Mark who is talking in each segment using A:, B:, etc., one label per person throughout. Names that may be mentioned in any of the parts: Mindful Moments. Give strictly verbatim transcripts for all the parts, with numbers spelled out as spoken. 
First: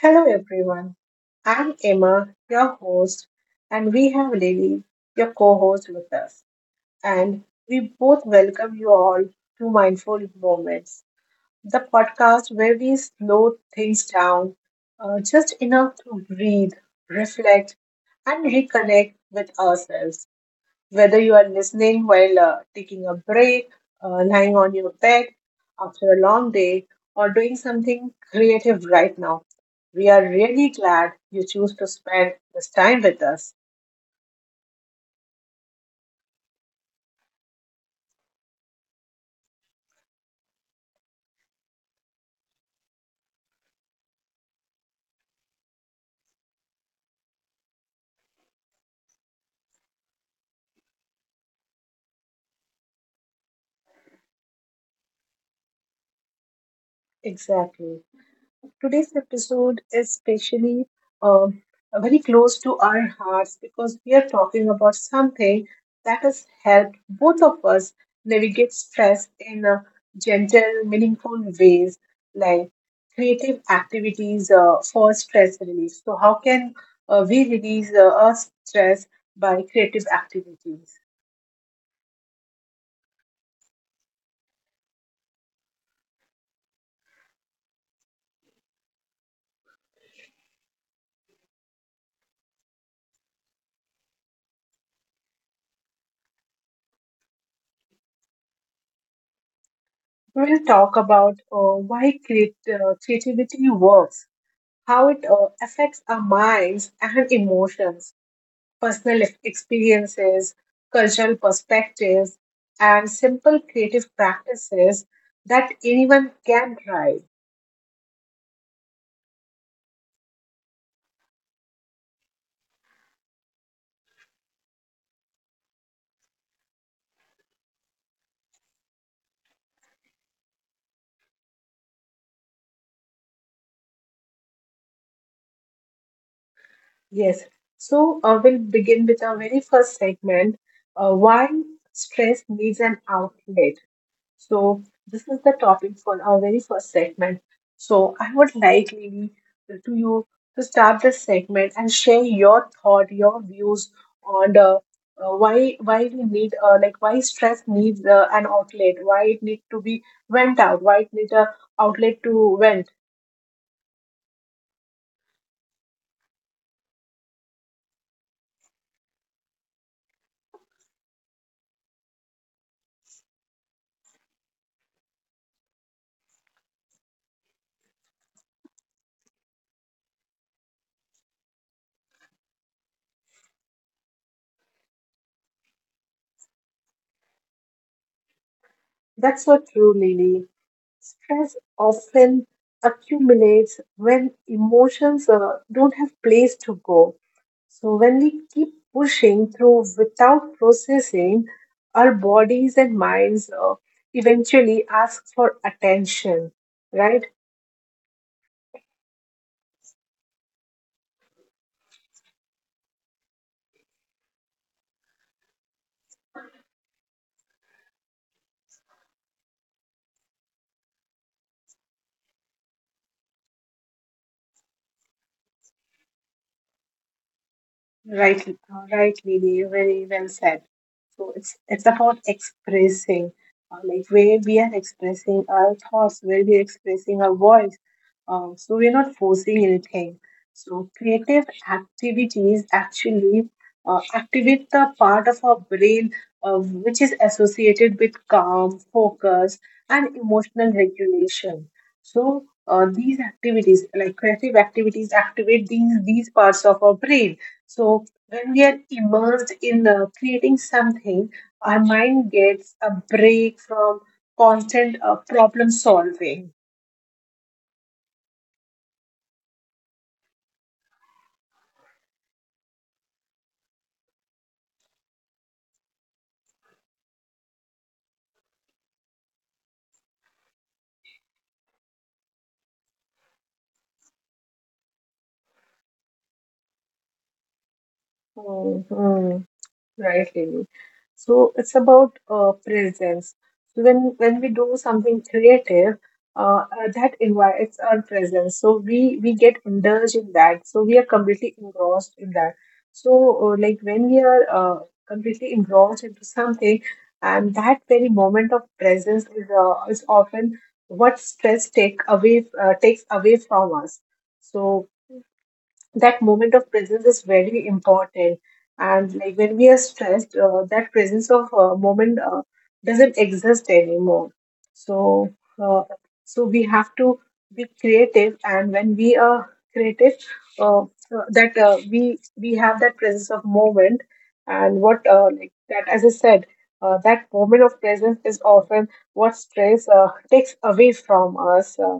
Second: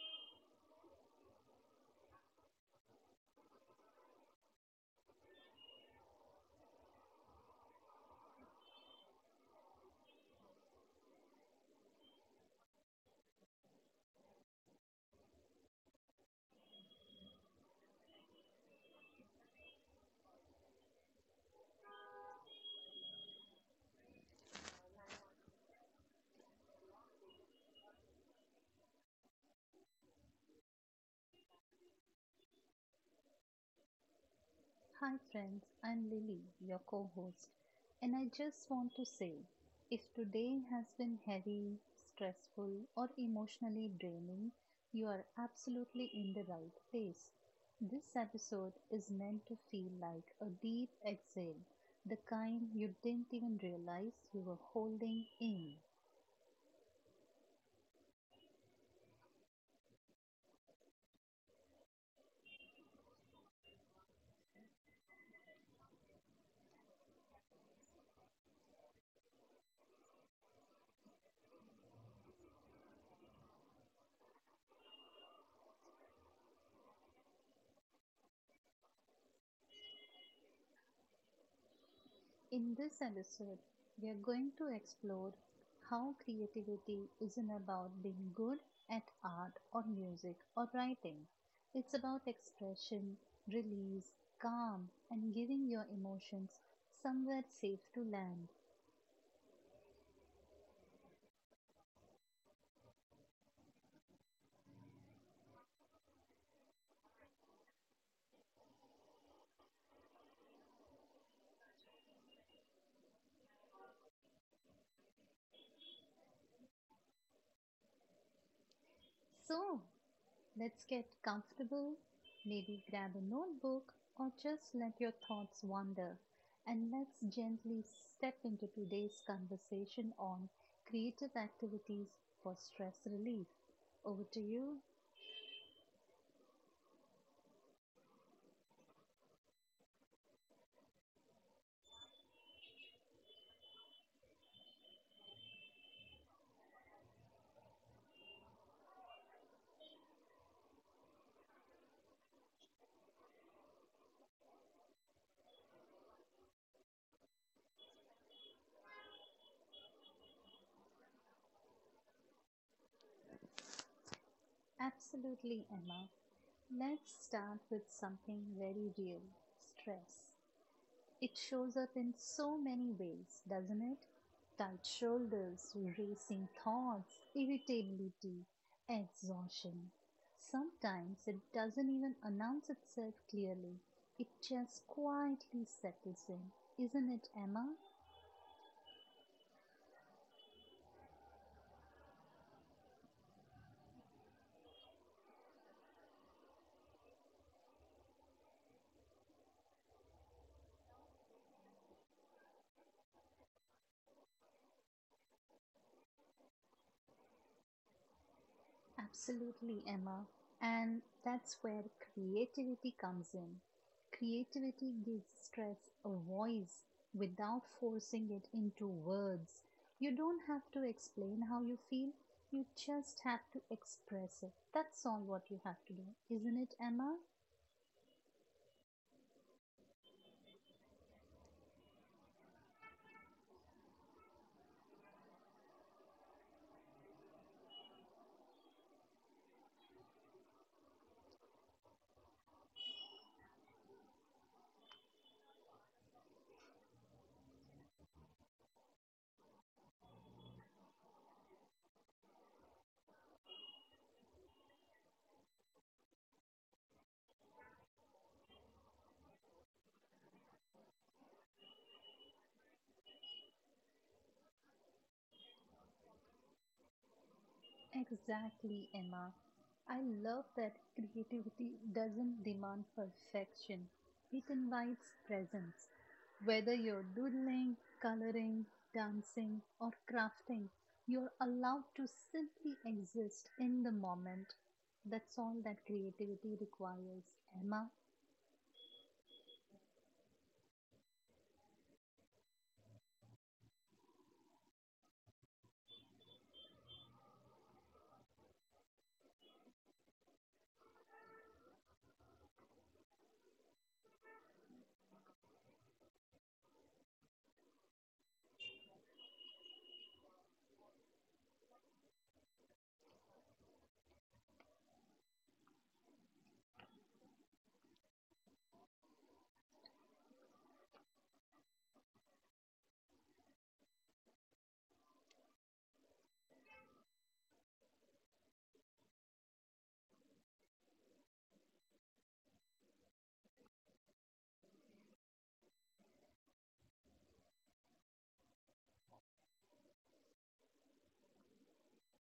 A: Hello, everyone. I'm Emma, your host, and we have Lily, your co host, with us. And we both welcome you all to Mindful Moments, the podcast where we slow things down uh, just enough to breathe, reflect, and reconnect with ourselves. Whether you are listening while uh, taking a break, uh, lying on your bed after a long day, or doing something creative right now, we are really glad you choose to spend this time with us.
B: Hi, friends, I'm Lily, your co host, and I just want to say if today has been heavy, stressful, or emotionally draining, you are absolutely in the right place. This episode is meant to feel like a deep exhale, the kind you didn't even realize you were holding in.
A: Exactly. Today's episode is especially um, very close to our hearts because we are talking about something that has helped both of us navigate stress in a gentle, meaningful ways, like creative activities uh, for stress relief. So how can uh, we release uh, our stress by creative activities?
B: In this episode, we are going to explore how creativity isn't about being good at art or music or writing. It's about expression, release, calm, and giving your emotions somewhere safe to land.
A: We will talk about uh, why create, uh, creativity works, how it uh, affects our minds and emotions, personal ex- experiences, cultural perspectives, and simple creative practices that anyone can try.
B: So, let's get comfortable, maybe grab a notebook or just let your thoughts wander. And let's gently step into today's conversation on creative activities for stress relief. Over to you.
A: Yes. So uh, we'll begin with our very first segment, uh, why stress needs an outlet. So this is the topic for our very first segment. So I would like, Lily, to you to start this segment and share your thought, your views on the uh, why why we need uh, like why stress needs uh, an outlet, why it need to be vent out, why it needs a outlet to vent.
B: Absolutely, Emma. Let's start with something very real stress. It shows up in so many ways, doesn't it? Tight shoulders, racing thoughts, irritability, exhaustion. Sometimes it doesn't even announce itself clearly, it just quietly settles in. Isn't it, Emma?
A: That's so true, Lily. Stress often accumulates when emotions uh, don't have place to go. So when we keep pushing through without processing, our bodies and minds uh, eventually ask for attention, right?
B: Absolutely, Emma. And that's where creativity comes in. Creativity gives stress a voice without forcing it into words. You don't have to explain how you feel, you just have to express it. That's all what you have to do, isn't it, Emma?
A: Right, right, Lily, very well said. So it's it's about expressing, uh, like where we are expressing our thoughts, where we are expressing our voice. Um, so we're not forcing anything. So creative activities actually uh, activate the part of our brain uh, which is associated with calm, focus, and emotional regulation. So uh, these activities, like creative activities, activate these these parts of our brain, so when we are immersed in uh, creating something, our mind gets a break from constant uh, problem solving.
B: Exactly, Emma. I love that creativity doesn't demand perfection, it invites presence. Whether you're doodling, coloring, dancing, or crafting, you're allowed to simply exist in the moment. That's all that creativity requires, Emma.
A: Hmm, hmm. Right, Devi. So it's about uh, presence. So when when we do something creative, uh, uh, that invites our presence. So we we get indulged in that. So we are completely engrossed in that. So uh, like when we are uh, completely engrossed into something, and that very moment of presence is uh, is often what stress take away uh, takes away from us. So that moment of presence is very important, and like when we are stressed, uh, that presence of uh, moment uh, doesn't exist anymore. So uh, so we have to be creative, and when we are creative, uh, uh, that uh, we we have that presence of moment. And what uh, like that, as I said, uh, that moment of presence is often what stress uh, takes away from us, uh,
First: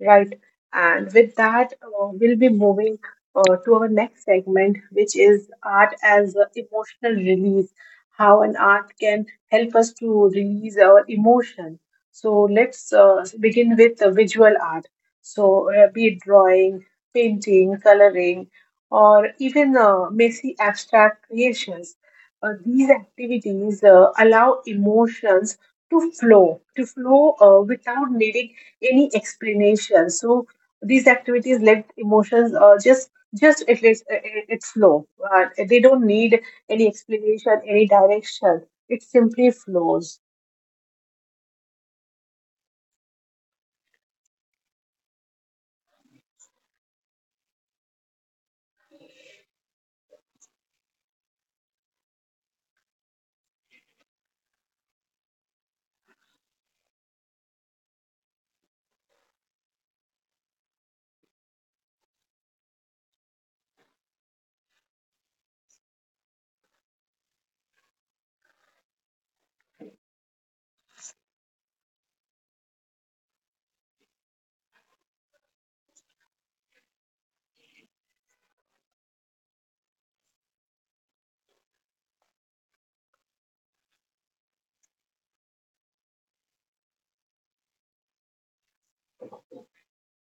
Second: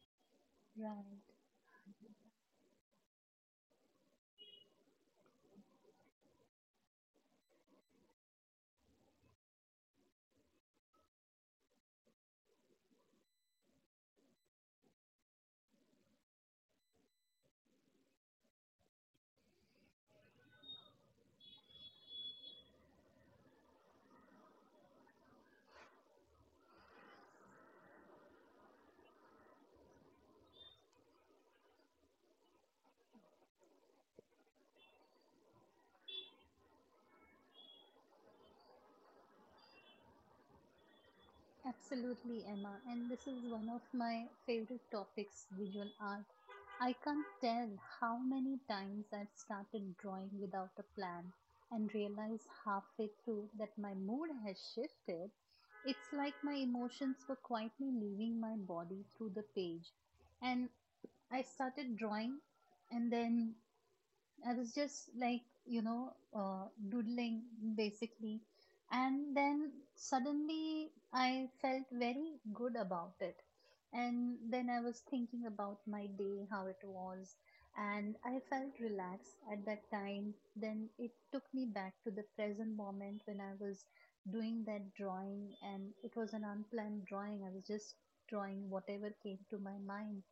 A: right? And
B: Right.
A: with that, uh, we'll be moving uh, to our next segment, which is art as a emotional release, how an art can help us to release our emotion. So let's uh, begin with the visual art. So uh, be it drawing, painting, coloring, or even uh, messy abstract creations. Uh, these activities uh, allow emotions to flow, to flow uh, without needing any explanation. So these activities let emotions uh, just just it is it- it's flow. Uh, they don't need any explanation, any direction. It simply flows.
B: Absolutely, Emma. And this is one of my favorite topics visual art. I can't tell how many times I've started drawing without a plan and realized halfway through that my mood has shifted. It's like my emotions were quietly leaving my body through the page. And I started drawing, and then I was just like, you know, uh, doodling basically. And then suddenly I felt very good about it. And then I was thinking about my day, how it was. And I felt relaxed at that time. Then it took me back to the present moment when I was doing that drawing. And it was an unplanned drawing. I was just drawing whatever came to my mind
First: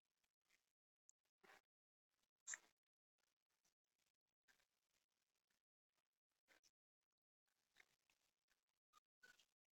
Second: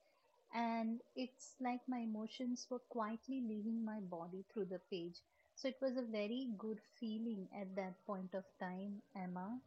B: and it's like my emotions were quietly leaving my body through the page. So it was a very good feeling at that point of time, Emma.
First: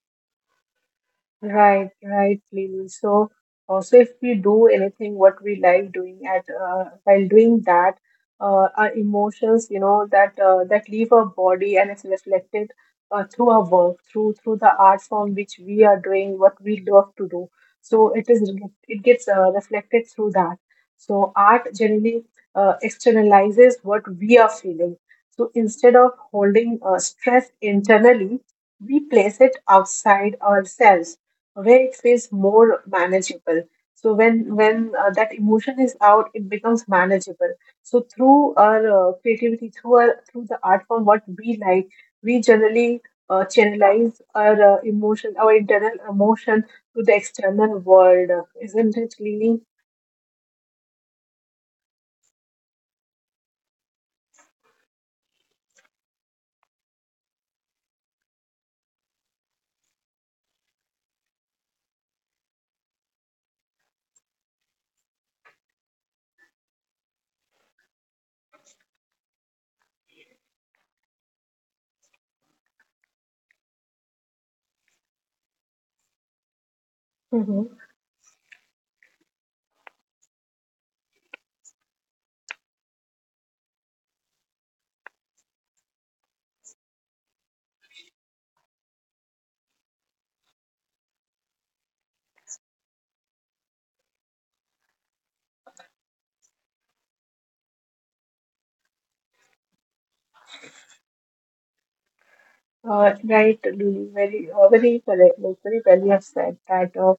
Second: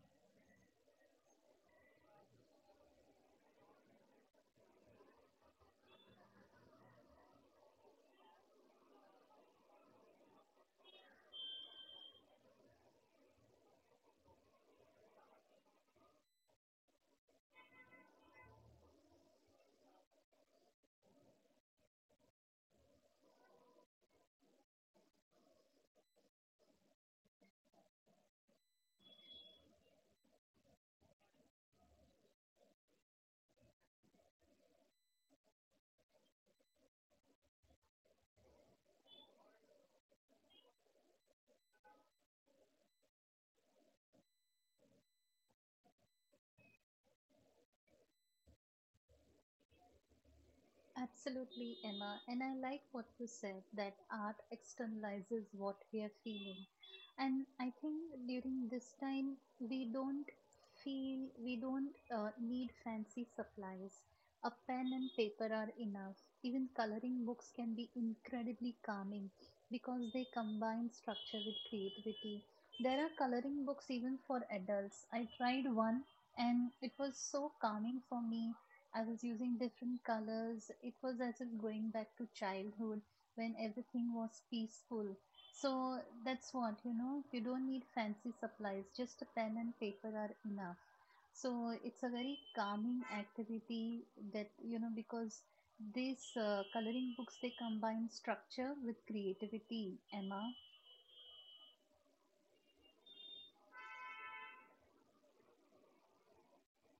A: Right, right, Lily. So also if we do anything what we like doing at uh, while doing that, uh, our emotions, you know, that uh, that leave our body and it's reflected uh, through our work, through through the art form which we are doing, what we love to do. So it is it gets uh, reflected through that. So art generally uh, externalizes what we are feeling. So instead of holding uh, stress internally, we place it outside ourselves where it feels more manageable. So when when uh, that emotion is out, it becomes manageable. So through our uh, creativity, through our through the art form, what we like, we generally uh, channelize our uh, emotion, our internal emotion to the external world. Isn't it, Lily?
B: Absolutely, Emma. And I like what you said that art externalizes what we are feeling. And I think during this time, we don't feel, we don't uh, need fancy supplies. A pen and paper are enough. Even coloring books can be incredibly calming because they combine structure with creativity. There are coloring books even for adults. I tried one and it was so calming for me. I was using different colors. It was as if going back to childhood when everything was peaceful. So that's what, you know, you don't need fancy supplies, just a pen and paper are enough. So it's a very calming activity that, you know, because these uh, coloring books they combine structure with creativity, Emma.
A: Uh, right, Lulu, very, uh, very correct, like very well you have said that, uh,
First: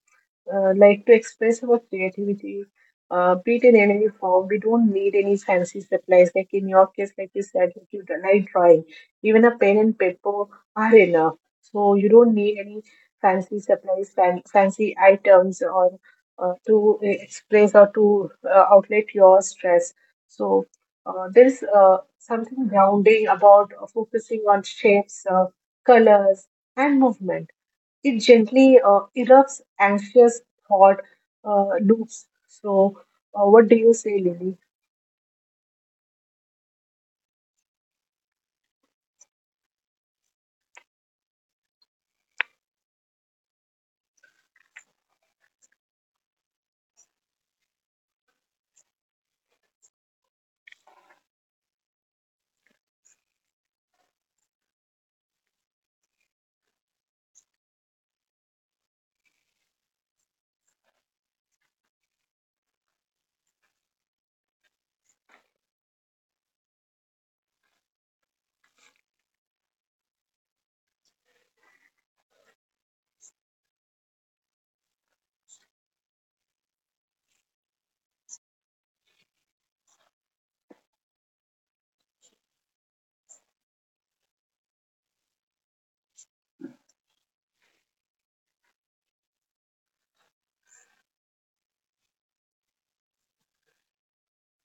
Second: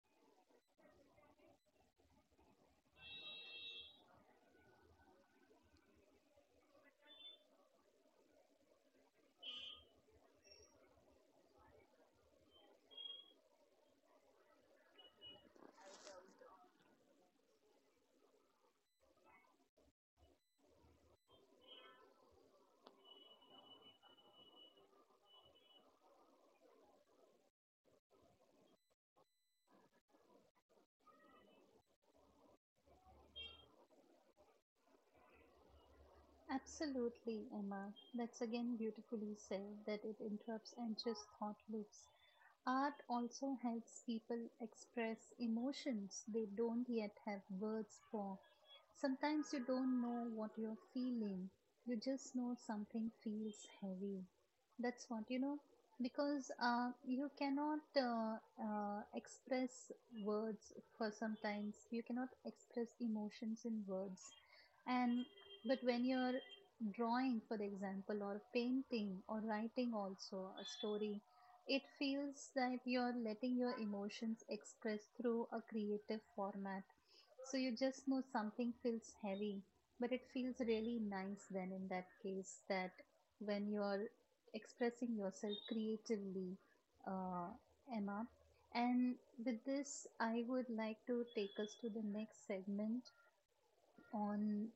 A: uh, like to express our creativity, uh, be it in any form, we don't need any fancy supplies. Like in your case, like you said, like you like drawing, even a pen and paper are enough. So you don't need any fancy supplies, fan, fancy items, or uh, to uh, express or to uh, outlet your stress. So uh, there's uh, something grounding about uh, focusing on shapes. Uh, colors, and movement. It gently uh, erupts anxious thought uh, loops. So uh, what do you say, Lily?
B: Absolutely, Emma. That's again beautifully said that it interrupts anxious thought loops. Art also helps people express emotions they don't yet have words for. Sometimes you don't know what you're feeling, you just know something feels heavy. That's what you know because uh, you cannot uh, uh, express words for sometimes you cannot express emotions in words and but when you're drawing for example or painting or writing also a story it feels that you're letting your emotions express through a creative format so you just know something feels heavy but it feels really nice then in that case that when you're expressing yourself creatively uh, Emma. And with this I would like to take us to the next segment on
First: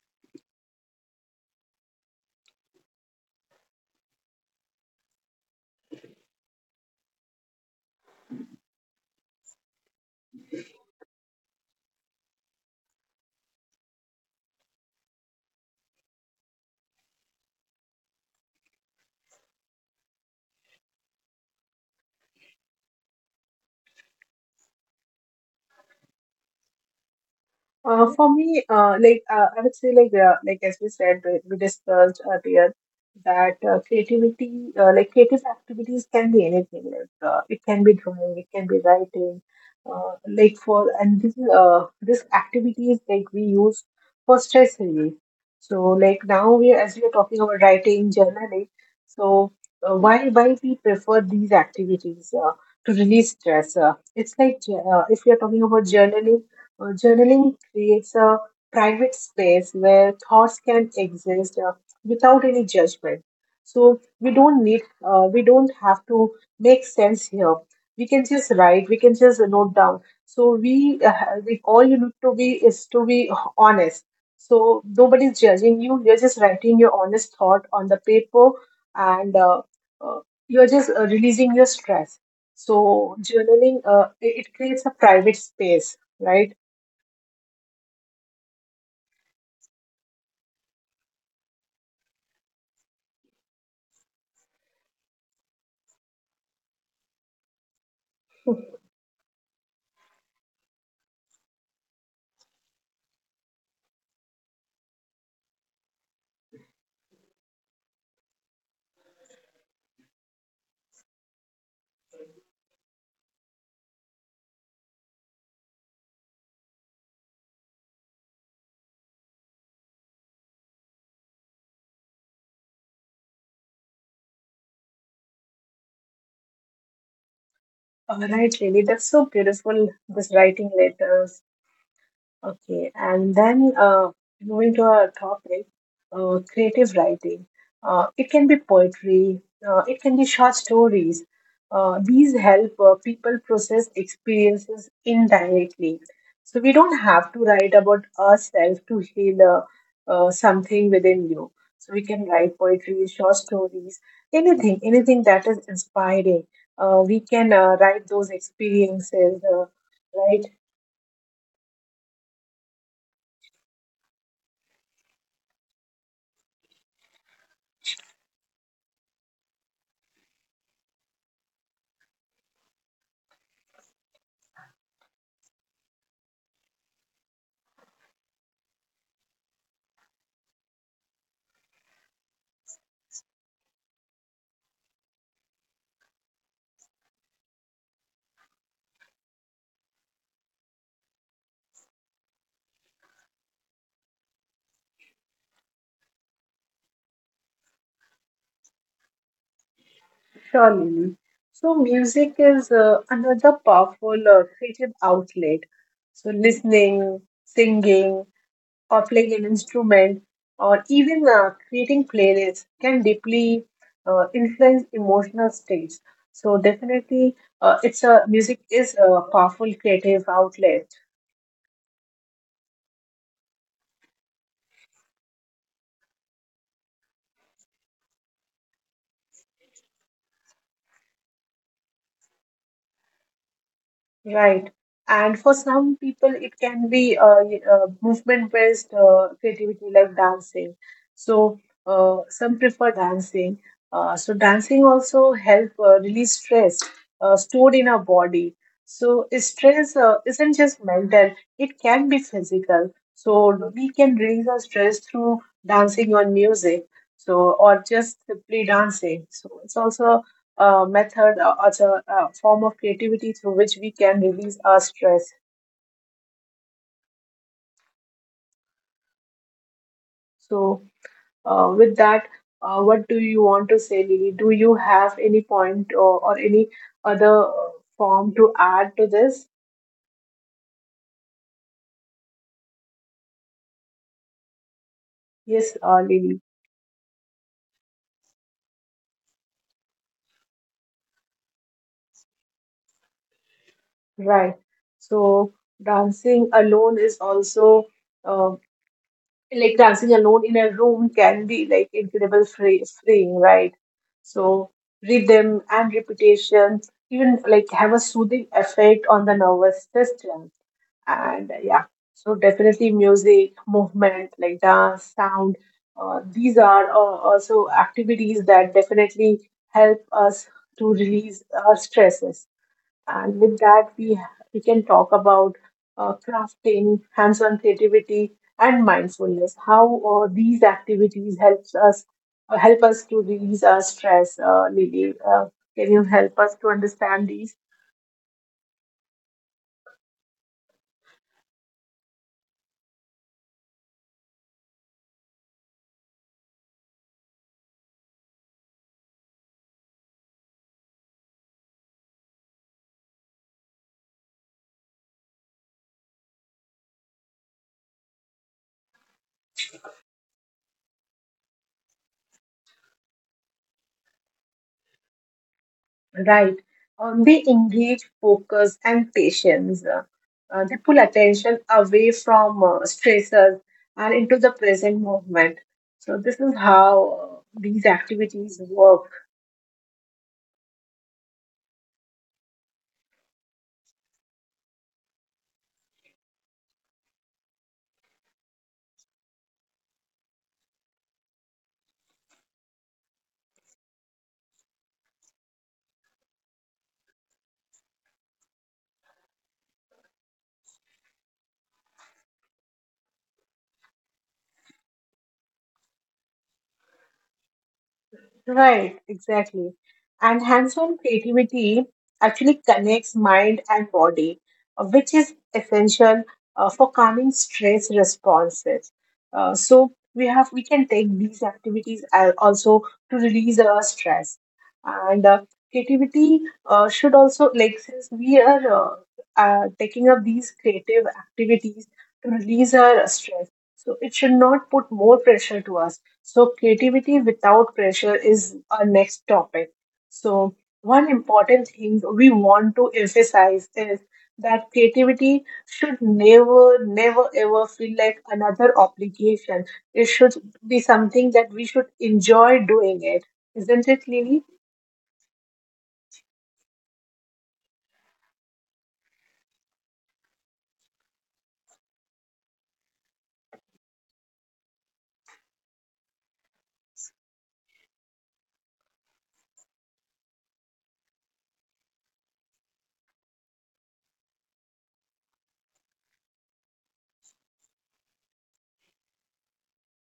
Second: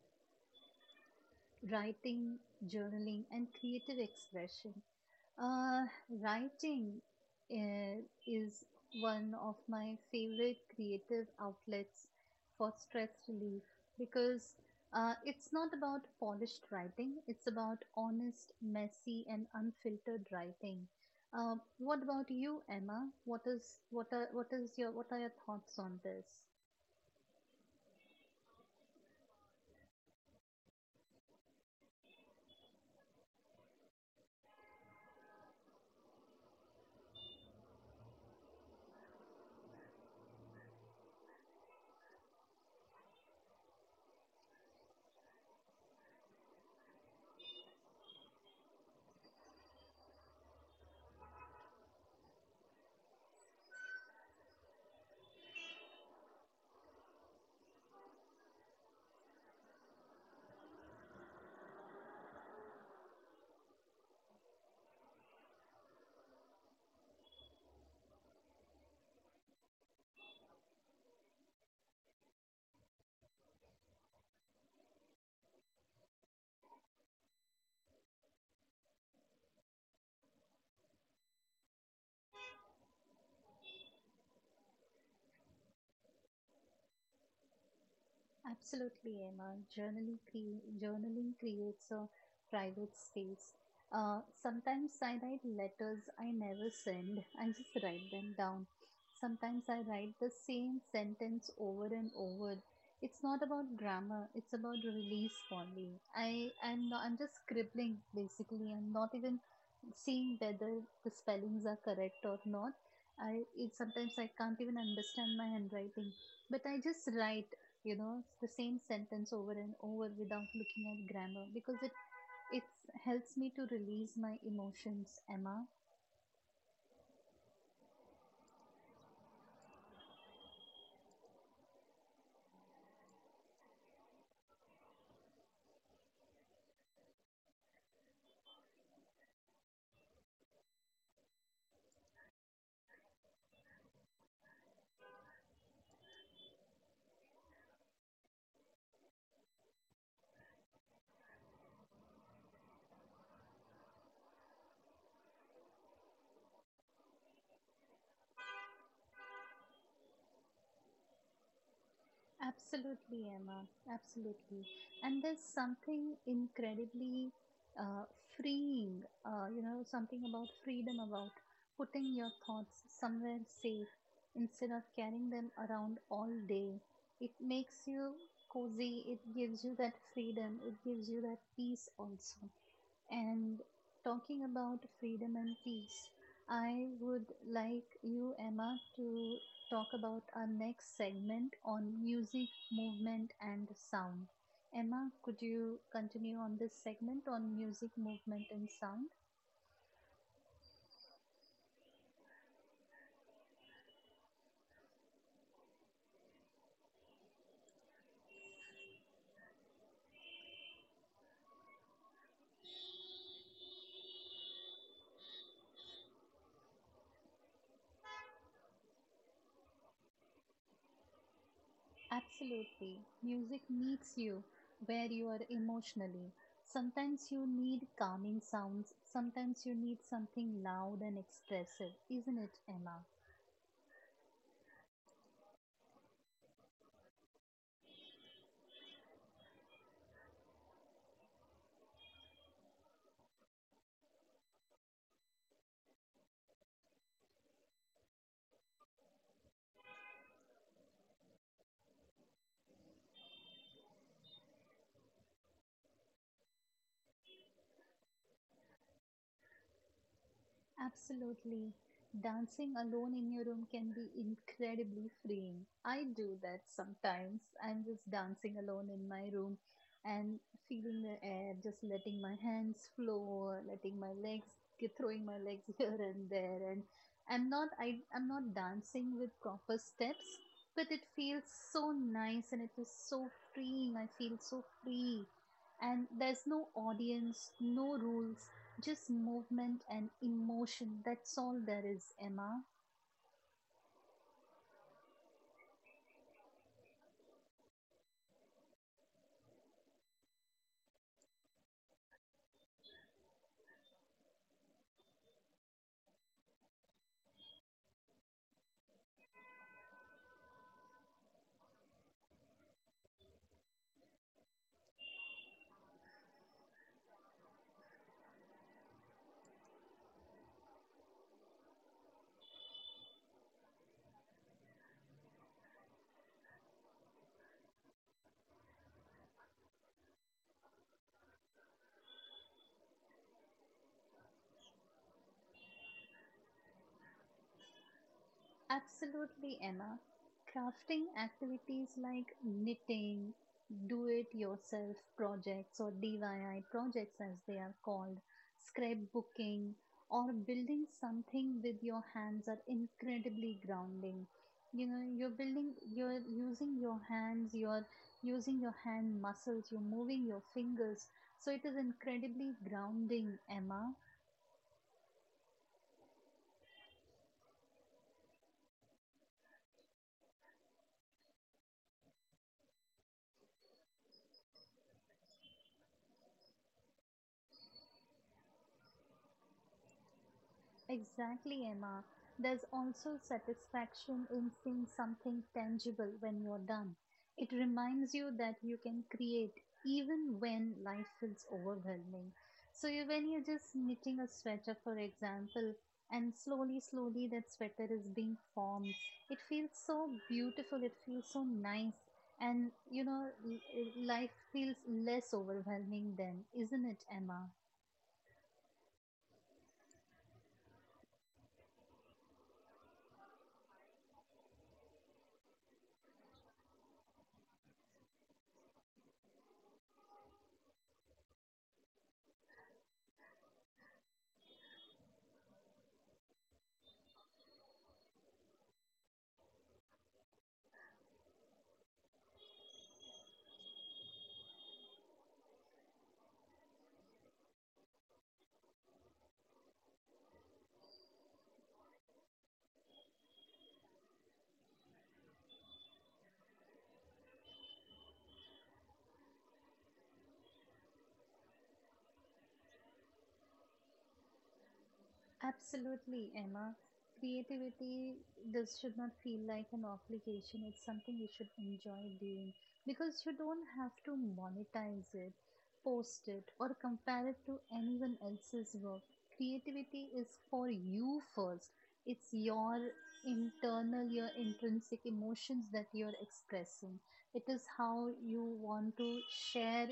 B: writing, journaling, and creative expression. Uh, Writing uh, is one of my favorite creative outlets for stress relief because uh, it's not about polished writing, it's about honest, messy, and unfiltered writing. Uh, what about you, Emma? What is what are what is your what are your thoughts on this?
A: Uh, for me, uh, like uh, I would say, like uh, like as we said, we we discussed earlier that uh, creativity, uh, like creative activities, can be anything. Like uh, it can be drawing, it can be writing. Uh, like for, and this is, uh, this activities like we use for stress relief. So like now we are- as we are talking about writing, journaling. So uh, why why we prefer these activities uh, to release stress? Uh, it's like uh, if we are talking about journaling, uh, journaling creates a private space where thoughts can exist uh, without any judgment. So we don't need, uh, we don't have to make sense here. We can just write, we can just note down. So we, uh, we all you need to be is to be honest. So nobody's judging you. You're just writing your honest thought on the paper, and uh, uh, you're just uh, releasing your stress. So journaling, uh, it it creates a private space, right?
B: Absolutely, Emma. Journaling, cre- journaling creates a private space. Uh, sometimes I write letters I never send, I just write them down. Sometimes I write the same sentence over and over. It's not about grammar, it's about release for me. I am not, I'm just scribbling basically. I'm not even seeing whether the spellings are correct or not. I it, sometimes I can't even understand my handwriting, but I just write you know the same sentence over and over without looking at grammar because it it helps me to release my emotions, Emma.
A: All right, really, that's so beautiful. This writing letters, okay, and then uh, moving to our topic, uh, creative writing. Uh, it can be poetry, uh, it can be short stories. Uh, these help uh, people process experiences indirectly. So we don't have to write about ourselves to heal uh, uh, something within you. So we can write poetry, short stories, anything, anything that is inspiring. Uh, we can uh, write those experiences, uh, right?
B: Absolutely emma absolutely And there's something incredibly uh, freeing, uh, you know, something about freedom about putting your thoughts somewhere safe instead of carrying them around all day. It makes you cozy, it gives you that freedom, it gives you that peace also. And talking about freedom and peace, I would like you, Emma, to talk about our next segment on music, movement, and sound. Emma, could you continue on this segment on music, movement, and sound?
A: Surely. So music is uh, another powerful uh, creative outlet. So listening, singing, or playing an instrument, or even uh, creating playlists can deeply uh, influence emotional states. So definitely, uh, it's a music is a powerful creative outlet.
B: Absolutely. Music meets you where you are emotionally. Sometimes you need calming sounds, sometimes you need something loud and expressive, isn't it, Emma?
A: Right. And for some people, it can be uh, y- uh, movement-based uh, creativity like dancing. So uh, some prefer dancing. Uh, so dancing also help uh, release stress uh, stored in our body. So stress uh, isn't just mental; it can be physical. So we can release our stress through dancing or music. So or just simply dancing. So it's also uh, method uh, as
B: Absolutely.
A: a, uh form of
B: Dancing alone
A: creativity
B: in your
A: through
B: room
A: which we
B: can be
A: can release our
B: incredibly
A: stress.
B: freeing. I do that sometimes. I'm just dancing alone in my room and
A: So
B: feeling the air,
A: uh,
B: just
A: with that,
B: letting my
A: uh,
B: hands
A: what do you want
B: flow,
A: to say,
B: letting my
A: Lily? Do
B: legs,
A: you have
B: throwing
A: any
B: my legs
A: point,
B: here
A: or,
B: and
A: or any
B: there. And
A: other
B: I'm
A: uh,
B: not, I,
A: form
B: I'm
A: to
B: not
A: add to
B: dancing
A: this?
B: with proper steps, but it feels so nice and it is so freeing. I feel so free
A: Yes, uh,
B: and
A: Lily,
B: there's no audience, no rules, just movement and emotion, that's all there is, Emma.
A: right. So dancing alone is also. uh, like dancing alone in a room can be like incredible free, freeing, right? So rhythm and repetition even like have a soothing effect on the nervous system. And uh, yeah, so definitely music, movement like dance, sound, uh, these are uh, also activities that definitely help us to release our stresses. And with that, we, we can talk about uh, crafting, hands on creativity, and mindfulness. How uh, these activities helps us uh, help us to release our stress, uh, Lily. Uh, can you help us to understand these?
B: Absolutely, Emma. Crafting activities like knitting, do it yourself projects or D I Y projects as they are called, scrapbooking, or building something with your hands are incredibly grounding. You know, you're building, you're using your hands, you're using your hand muscles, you're moving your fingers. So it is incredibly grounding, Emma.
A: Right. Um, they engage focus and patience. Uh, uh, they pull attention away from uh, stressors and into the present moment. So this is how uh, these activities work.
B: Exactly, Emma. There's also satisfaction in seeing something tangible when you're done. It reminds you that you can create even when life feels overwhelming. So, you, when you're just knitting a sweater, for example, and slowly, slowly that sweater is being formed, it feels so beautiful, it feels so nice, and you know, l- life feels less overwhelming then, isn't it, Emma?
A: Right, exactly. And hands-on creativity actually connects mind and body, uh, which is essential uh, for calming stress responses. Uh, so we have we can take these activities al- also to release our stress. And uh, creativity uh, should also, like, since we are uh, uh, taking up these creative activities to release our stress, so it should not put more pressure to us. So creativity without pressure is our next topic. So one important thing we want to emphasize is that creativity should never, never, ever feel like another obligation. It should be something that we should enjoy doing it. Isn't it, Lily?
B: Absolutely, Emma. Creativity, this should not feel like an obligation. It's something you should enjoy doing because you don't have to monetize it, post it, or compare it to anyone else's work. Creativity is for you first. It's your internal, your intrinsic emotions that you're expressing. It is how you want to share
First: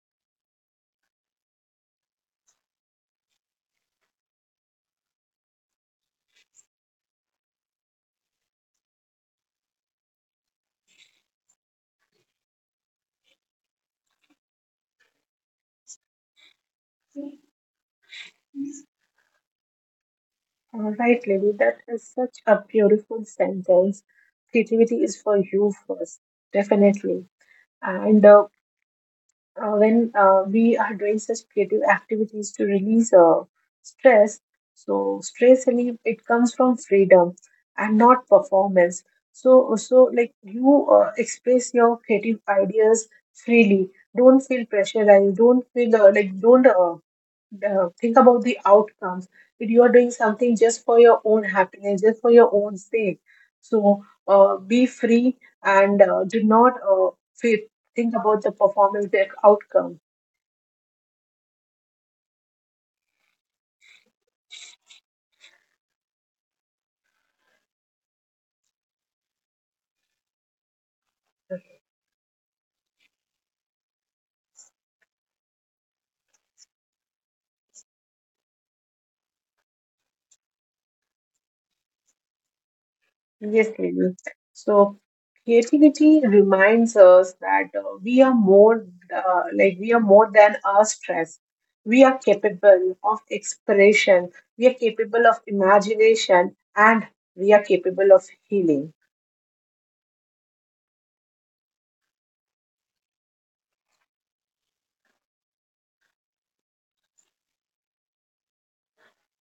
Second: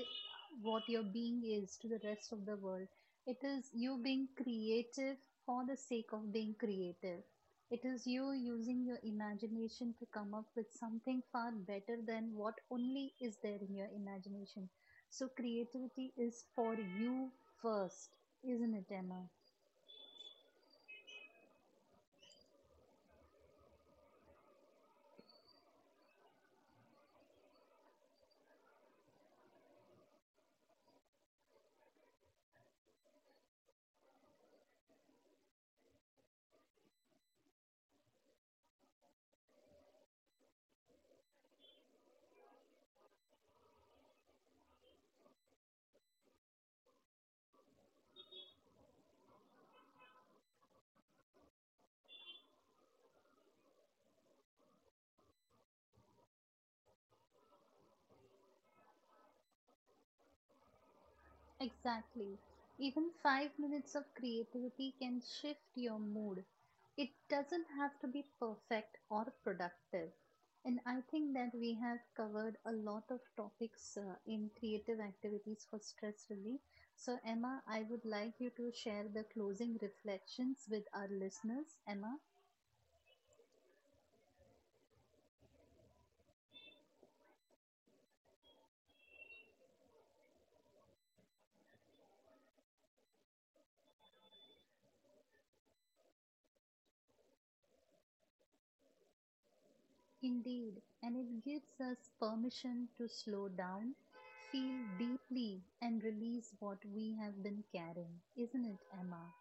B: what your being is to the rest of the world. It is you being creative for the sake of being creative. It is you using your imagination to come up with something far better than what only is there in your imagination. So, creativity is for you first, isn't it, Emma?
A: All right, Lily, that is such a beautiful sentence. Creativity is for you first, definitely. And uh, uh, when uh, we are doing such creative activities to release uh, stress, so stress relief, it comes from freedom and not performance. So so like you uh, express your creative ideas freely, don't feel pressurized, don't feel uh, like don't uh, uh, think about the outcomes, that you are doing something just for your own happiness, just for your own sake. So uh, be free, and uh, do not uh, fe- think about the performance, the outcome.
B: Exactly. Even five minutes of creativity can shift your mood. It doesn't have to be perfect or productive. And I think that we have covered a lot of topics uh, in creative activities for stress relief. So, Emma, I would like you to share the closing reflections with our listeners. Emma?
A: Yes, Lenu. So creativity reminds us that uh, we are more uh, like we are more than our stress. We are capable of expression, we are capable of imagination, and we are capable of healing.
B: Indeed, and it gives us permission to slow down, feel deeply, and release what we have been carrying, isn't it, Emma?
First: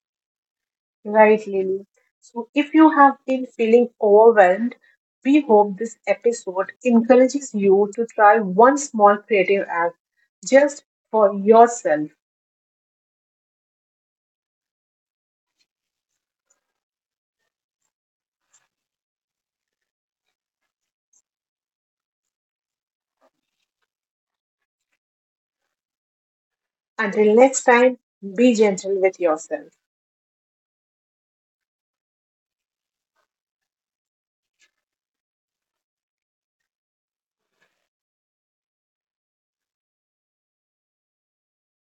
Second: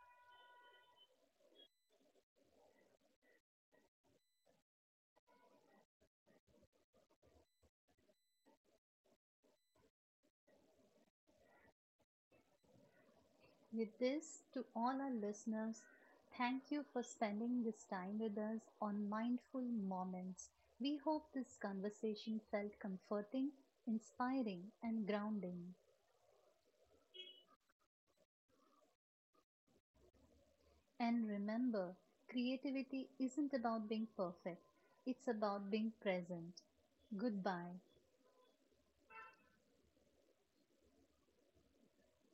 A: Right, Lily. So if you have been feeling overwhelmed, we hope this episode encourages you to try one small creative act just for yourself.
B: With this, to all our listeners, thank you for spending this time with us on Mindful Moments. We hope this conversation felt comforting, inspiring, and grounding.
A: Until next time, be gentle with yourself.
B: And remember, creativity isn't about being perfect, it's about being present. Goodbye.